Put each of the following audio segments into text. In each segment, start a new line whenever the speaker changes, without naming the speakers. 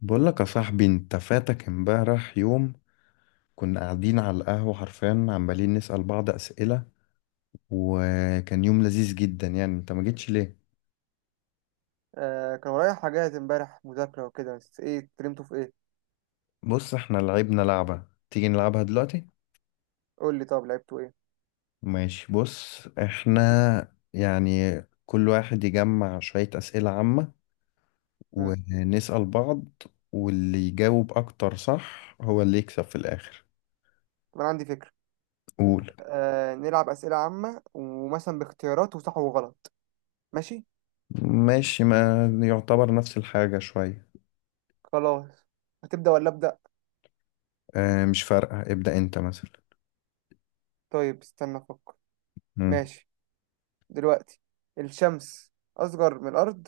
بقول لك يا صاحبي، انت فاتك امبارح يوم كنا قاعدين على القهوة، حرفيا عمالين نسأل بعض أسئلة، وكان يوم لذيذ جدا. يعني انت ما جيتش ليه؟
آه كان ورايا حاجات امبارح، مذاكرة وكده. بس ايه، اتكلمتوا في ايه؟
بص احنا لعبنا لعبة، تيجي نلعبها دلوقتي.
قول لي طب لعبتوا ايه.
ماشي، بص احنا يعني كل واحد يجمع شوية أسئلة عامة
مم.
ونسأل بعض. واللي يجاوب أكتر صح هو اللي يكسب في الآخر.
طب انا عندي فكرة.
قول.
آه، نلعب أسئلة عامة ومثلا باختيارات وصح وغلط. ماشي.
ماشي، ما يعتبر نفس الحاجة شوية.
خلاص، هتبدأ ولا أبدأ؟
اه مش فارقة، ابدأ انت مثلا.
طيب استنى أفكر. ماشي. دلوقتي، الشمس أصغر من الأرض.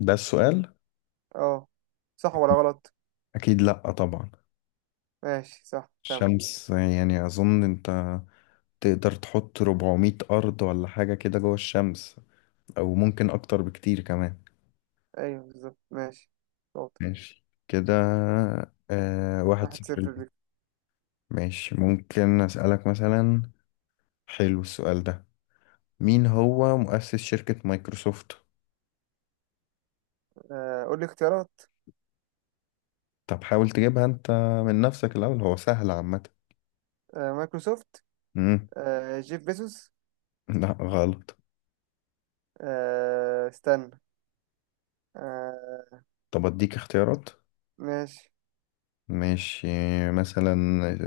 ده السؤال؟
اه. صح ولا غلط؟
اكيد لا طبعا.
ماشي صح، كمل.
الشمس يعني اظن انت تقدر تحط 400 ارض ولا حاجة كده جوه الشمس، او ممكن اكتر بكتير كمان.
أيوه بالظبط، ماشي. شاطر.
ماشي كده. واحد
واحد
صفر
صفر ليك.
ليه. ماشي، ممكن اسألك مثلا. حلو السؤال ده. مين هو مؤسس شركة مايكروسوفت؟
قول لي اختيارات.
طب حاول تجيبها انت من نفسك الاول، هو سهل عامة.
مايكروسوفت.
مم.
جيف بيزوس.
لا غلط.
استنى. آه.
طب اديك اختيارات.
ماشي.
ماشي. مثلا.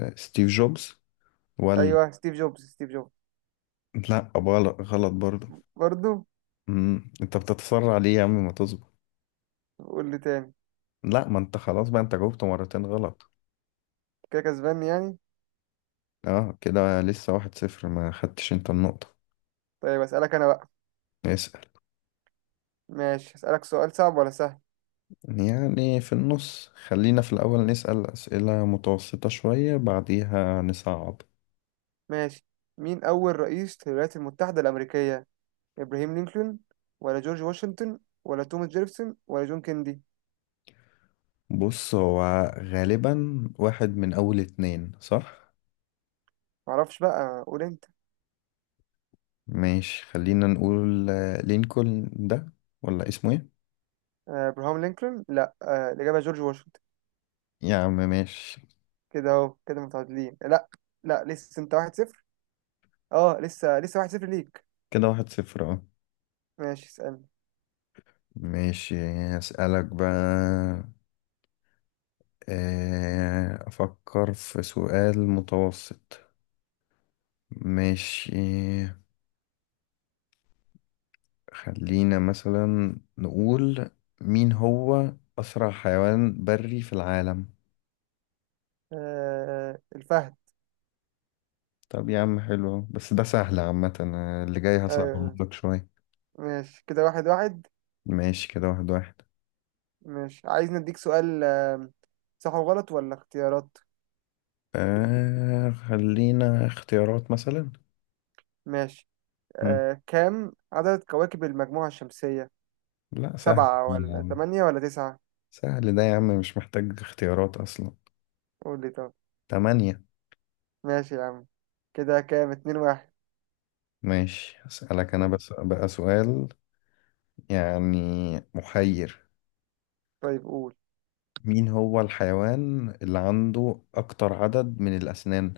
ستيف جوبز، ولا.
ايوه، ستيف جوبز، ستيف جوبز.
لا، غلط غلط برضه.
برضو.
انت بتتسرع ليه يا عم، ما تصبر.
قول لي تاني.
لا، ما انت خلاص بقى، انت جاوبت مرتين غلط.
كده كسبان يعني؟
اه كده لسه 1-0، ما خدتش انت النقطة.
طيب اسالك انا بقى.
اسأل.
ماشي، اسالك سؤال صعب ولا سهل؟
يعني في النص، خلينا في الأول نسأل أسئلة متوسطة شوية بعديها نصعب.
ماشي. مين اول رئيس للولايات المتحده الامريكيه؟ ابراهيم لينكولن، ولا جورج واشنطن، ولا توماس جيفرسون، ولا جون كيندي؟
بص، هو غالبا واحد من أول اتنين، صح؟
معرفش بقى، قول انت.
ماشي خلينا نقول لينكولن ده، ولا اسمه ايه؟
آه، ابراهام لينكولن. لا، آه، الاجابه جورج واشنطن.
يا عم ماشي.
كده اهو، كده متعادلين. لا، لا، لسه انت واحد صفر. اه لسه، واحد صفر ليك.
كده 1-0، اه.
ماشي اسالني.
ماشي هسألك بقى. أفكر في سؤال متوسط. ماشي، خلينا مثلا نقول مين هو أسرع حيوان بري في العالم؟
آه، الفهد.
طب يا عم حلو أهو، بس ده سهل عامة، أنا اللي جاي هصعبه
آه،
لك شوية.
ماشي كده واحد واحد.
ماشي كده، 1-1.
ماشي، عايز نديك سؤال. صح وغلط ولا اختيارات؟
خلينا اختيارات مثلا.
ماشي.
مم.
كام عدد كواكب المجموعة الشمسية؟
لا، سهل
سبعة،
يا
ولا
عم.
تمانية، ولا تسعة؟
سهل ده يا عم، مش محتاج اختيارات أصلا.
قول لي طب.
تمانية.
ماشي يا عم. كده كام، اتنين واحد.
ماشي، أسألك أنا
ماشي.
بس بقى سؤال، يعني محير.
طيب قول.
مين هو الحيوان اللي عنده أكتر عدد من الأسنان؟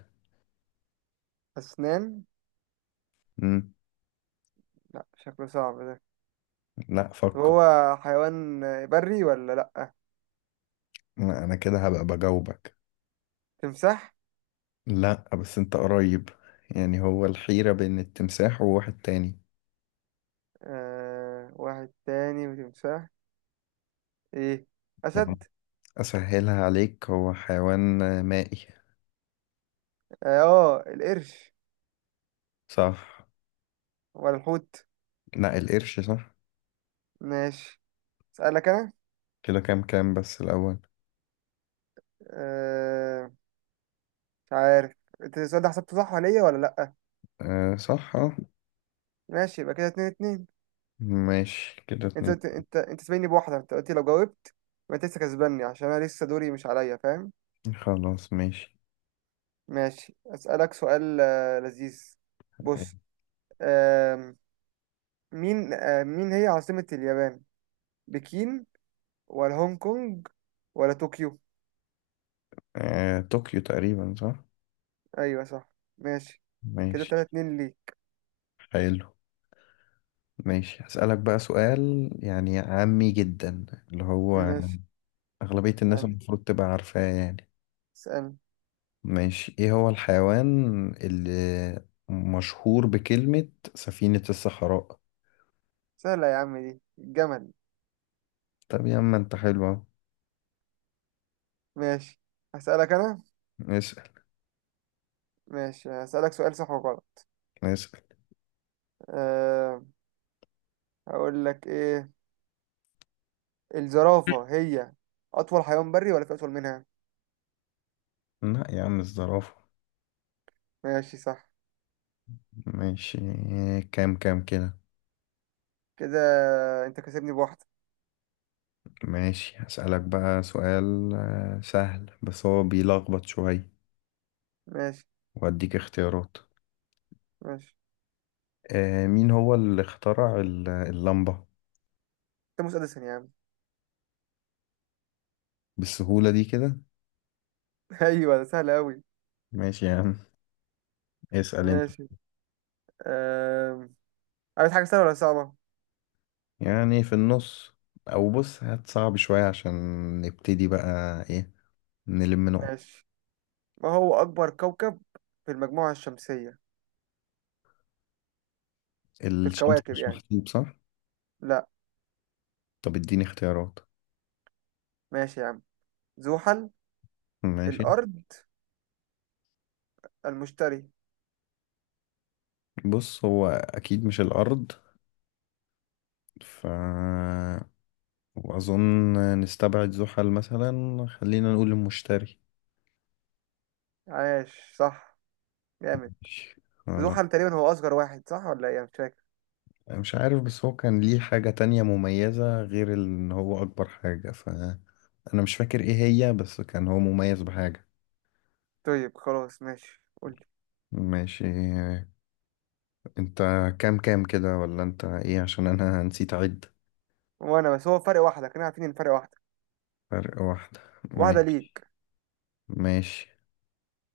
أسنان؟
مم.
لا شكله صعب ده.
لا،
طب
فكر.
هو حيوان بري ولا لأ؟
لا، أنا كده هبقى بجاوبك.
تمساح.
لا بس أنت قريب. يعني هو الحيرة بين التمساح وواحد تاني.
آه، واحد تاني وتمساح. ايه،
يعني
أسد.
أسهلها عليك، هو حيوان مائي.
اه، آه، القرش.
صح.
ولا الحوت؟
لا، القرش صح.
ماشي، أسألك أنا.
كده كام بس الأول.
آه، مش عارف. انت السؤال ده حسبته صح عليا ولا لأ؟
أه صح اه.
ماشي، يبقى كده اتنين اتنين.
ماشي كده
انت
اتنين.
انت انت, انت سابقني بواحدة، انت قلت لو جاوبت يبقى انت لسه كسباني، عشان انا لسه دوري مش عليا، فاهم؟
خلاص ماشي.
ماشي، اسألك سؤال لذيذ. بص. آم، مين، مين هي عاصمة اليابان؟ بكين، ولا هونج كونج، ولا طوكيو؟
طوكيو تقريبا صح.
ايوه صح، ماشي. كده تلاتة
ماشي.
اتنين ليك.
حلو. ماشي، هسألك بقى سؤال يعني عامي جدا، اللي هو
ماشي.
أغلبية الناس
اسألني،
المفروض تبقى عارفاه يعني.
اسألني.
ماشي، ايه هو الحيوان اللي مشهور بكلمة سفينة الصحراء؟
سهلة يا عم دي، الجمل.
طب يا عم انت حلو اهو.
ماشي، هسألك انا.
اسأل.
ماشي، هسألك سؤال صح وغلط.
اسأل.
أه. هقول لك ايه، الزرافة هي أطول حيوان بري، ولا في أطول منها؟
لا يا عم، الزرافة.
ماشي صح.
ماشي. كام كده.
كده أنت كسبني بواحدة.
ماشي هسألك بقى سؤال سهل بس هو بيلخبط شوية،
ماشي.
وأديك اختيارات.
ماشي،
مين هو اللي اخترع اللمبة؟
توماس أديسون يا عم.
بالسهولة دي كده؟
أيوة ده سهل أوي.
ماشي يا عم. اسأل انت.
ماشي. أه، عايز حاجة سهلة ولا صعبة؟
يعني في النص. او بص، هات صعب شوية عشان نبتدي بقى ايه، نلم نقط.
ماشي. ما هو أكبر كوكب في المجموعة الشمسية؟ في
الشمس
الكواكب
مش
يعني،
محسوب صح؟
لا.
طب اديني اختيارات.
ماشي يا عم. زحل،
ماشي.
الأرض، المشتري.
بص، هو اكيد مش الارض، ف واظن نستبعد زحل مثلا، خلينا نقول المشتري.
عاش صح. جامد.
ماشي. خلاص.
زحل تقريبا هو أصغر واحد، صح ولا إيه؟ أنا مش فاكر.
مش عارف، بس هو كان ليه حاجة تانية مميزة غير ان هو اكبر حاجة، فانا مش فاكر ايه هي، بس كان هو مميز بحاجة.
طيب خلاص، ماشي، قول لي.
ماشي. انت كام كده ولا انت ايه، عشان انا نسيت اعد.
وانا بس هو فرق واحدة، كنا عارفين ان فرق واحدة.
فرق واحدة.
واحدة
ماشي.
ليك.
ماشي.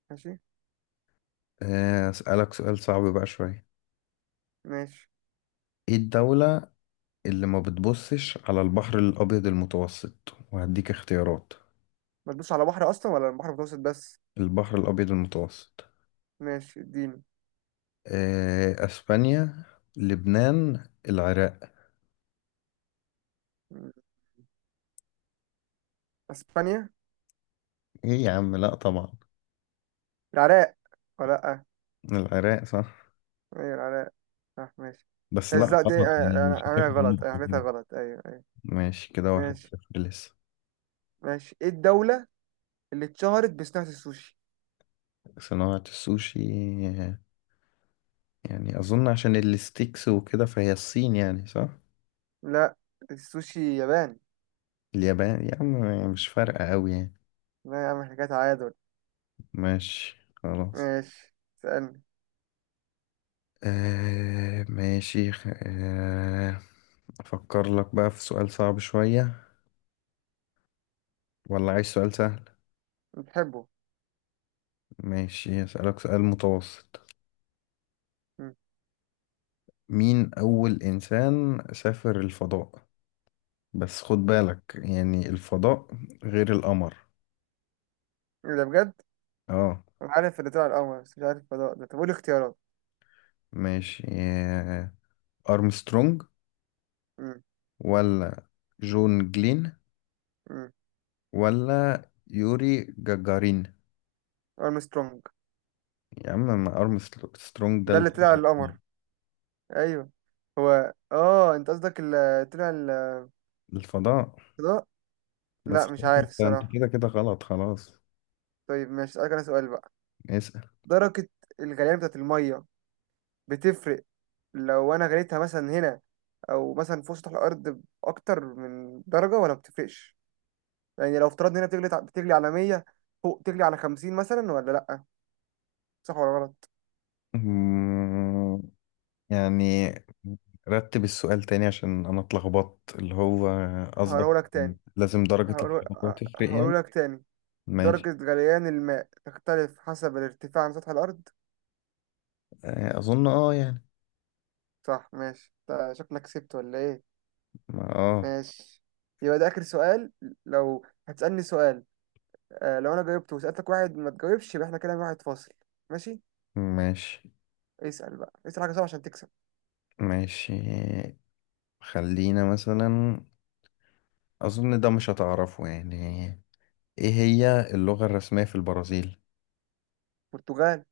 ماشي.
اسألك سؤال صعب بقى شوية.
ماشي،
ايه الدولة اللي ما بتبصش على البحر الابيض المتوسط، وهديك اختيارات.
ما تدوس على بحر اصلا، ولا البحر المتوسط بس؟
البحر الابيض المتوسط.
ماشي اديني.
اسبانيا، لبنان، العراق.
م. اسبانيا.
ايه يا عم، لا طبعا.
العراق، ولا لا.
العراق صح.
ايوه العراق، صح. ماشي،
بس لا،
بس دي،
غلط يعني
انا
مش
عاملها
هتاخد
غلط، انا
النقطة
عملتها
كده.
غلط، ايوه ايوه.
ماشي، كده واحد
ماشي.
صفر لسه.
ماشي، ايه الدولة اللي اتشهرت بصناعة السوشي؟
صناعة السوشي؟ يعني أظن عشان الستيكس وكده، فهي الصين يعني، صح؟
لا، السوشي ياباني.
اليابان يا عم، مش فارقة أوي يعني.
لا يا عم، احنا كده تعادل.
ماشي خلاص.
ماشي، سألني.
ماشي أفكر لك بقى في سؤال صعب شوية، ولا عايز سؤال سهل؟
بتحبه.
ماشي، أسألك سؤال متوسط.
م.
مين أول إنسان سافر الفضاء؟ بس خد بالك يعني الفضاء غير القمر.
ايه ده بجد؟
اه.
انا عارف اللي طلع القمر بس مش عارف الفضاء ده. طب قول اختيارات.
ماشي. أرمسترونج،
امم.
ولا جون جلين،
امم.
ولا يوري جاجارين؟
ارمسترونج
يا عم، ما أرمسترونج ده
ده
اللي
اللي طلع
طلع
القمر؟ ايوه. هو اه، انت قصدك اللي طلع الفضاء.
للفضاء. بس
لا مش
خلاص،
عارف
انت
الصراحه.
كده كده غلط خلاص.
طيب ماشي، اسالك انا سؤال بقى.
اسأل.
درجه الغليان بتاعت الميه بتفرق؟ لو انا غليتها مثلا هنا، او مثلا في سطح الارض، اكتر من درجه ولا بتفرقش؟ يعني لو افترضنا هنا بتغلي على 100، فوق تغلي على 50 مثلا ولا لا. صح ولا غلط؟
مم. يعني رتب السؤال تاني عشان انا اتلخبطت، اللي هو قصدك
هقوله لك تاني.
لازم درجة
هقوله،
الحرارة تفرق
هقوله
يعني؟
لك تاني.
ماشي.
درجة غليان الماء تختلف حسب الارتفاع عن سطح الأرض.
اظن اه يعني.
صح ماشي. شكلك كسبت ولا إيه؟
اه.
ماشي. يبقى ده آخر سؤال. لو هتسألني سؤال، آه، لو أنا جاوبته وسألتك واحد ما تجاوبش، يبقى إحنا كده واحد فاصل. ماشي.
ماشي.
اسأل بقى، اسأل حاجة صعبة عشان تكسب.
ماشي. خلينا مثلا، اظن ده مش هتعرفه يعني. ايه هي اللغة الرسمية في البرازيل؟
برتغال.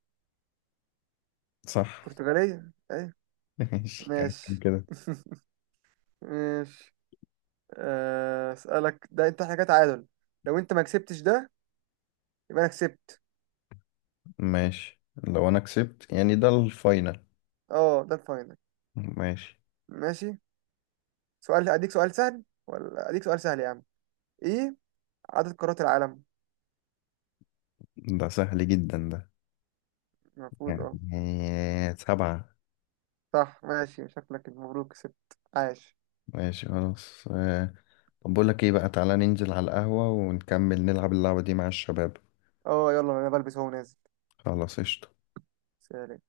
صح.
برتغالية، أيوة.
ماشي، كان
ماشي
كده.
ماشي. آه، أسألك ده أنت، حاجة تعادل، لو أنت ما كسبتش ده يبقى أنا كسبت.
ماشي. لو انا كسبت يعني ده الفاينل؟
أه ده الفاينل.
ماشي.
ماشي. سؤال، أديك سؤال سهل ولا أديك سؤال سهل يا عم. إيه عدد قارات العالم؟
ده سهل جدا ده.
المفروض
يعني
اه.
سبعة.
صح ماشي، شكلك مبروك كسبت. عاش.
ماشي خلاص. طب بقول لك ايه بقى، تعالى ننزل على القهوة ونكمل نلعب اللعبة دي مع الشباب.
اه يلا، انا بلبس اهو نازل.
خلاص قشطة.
سلام.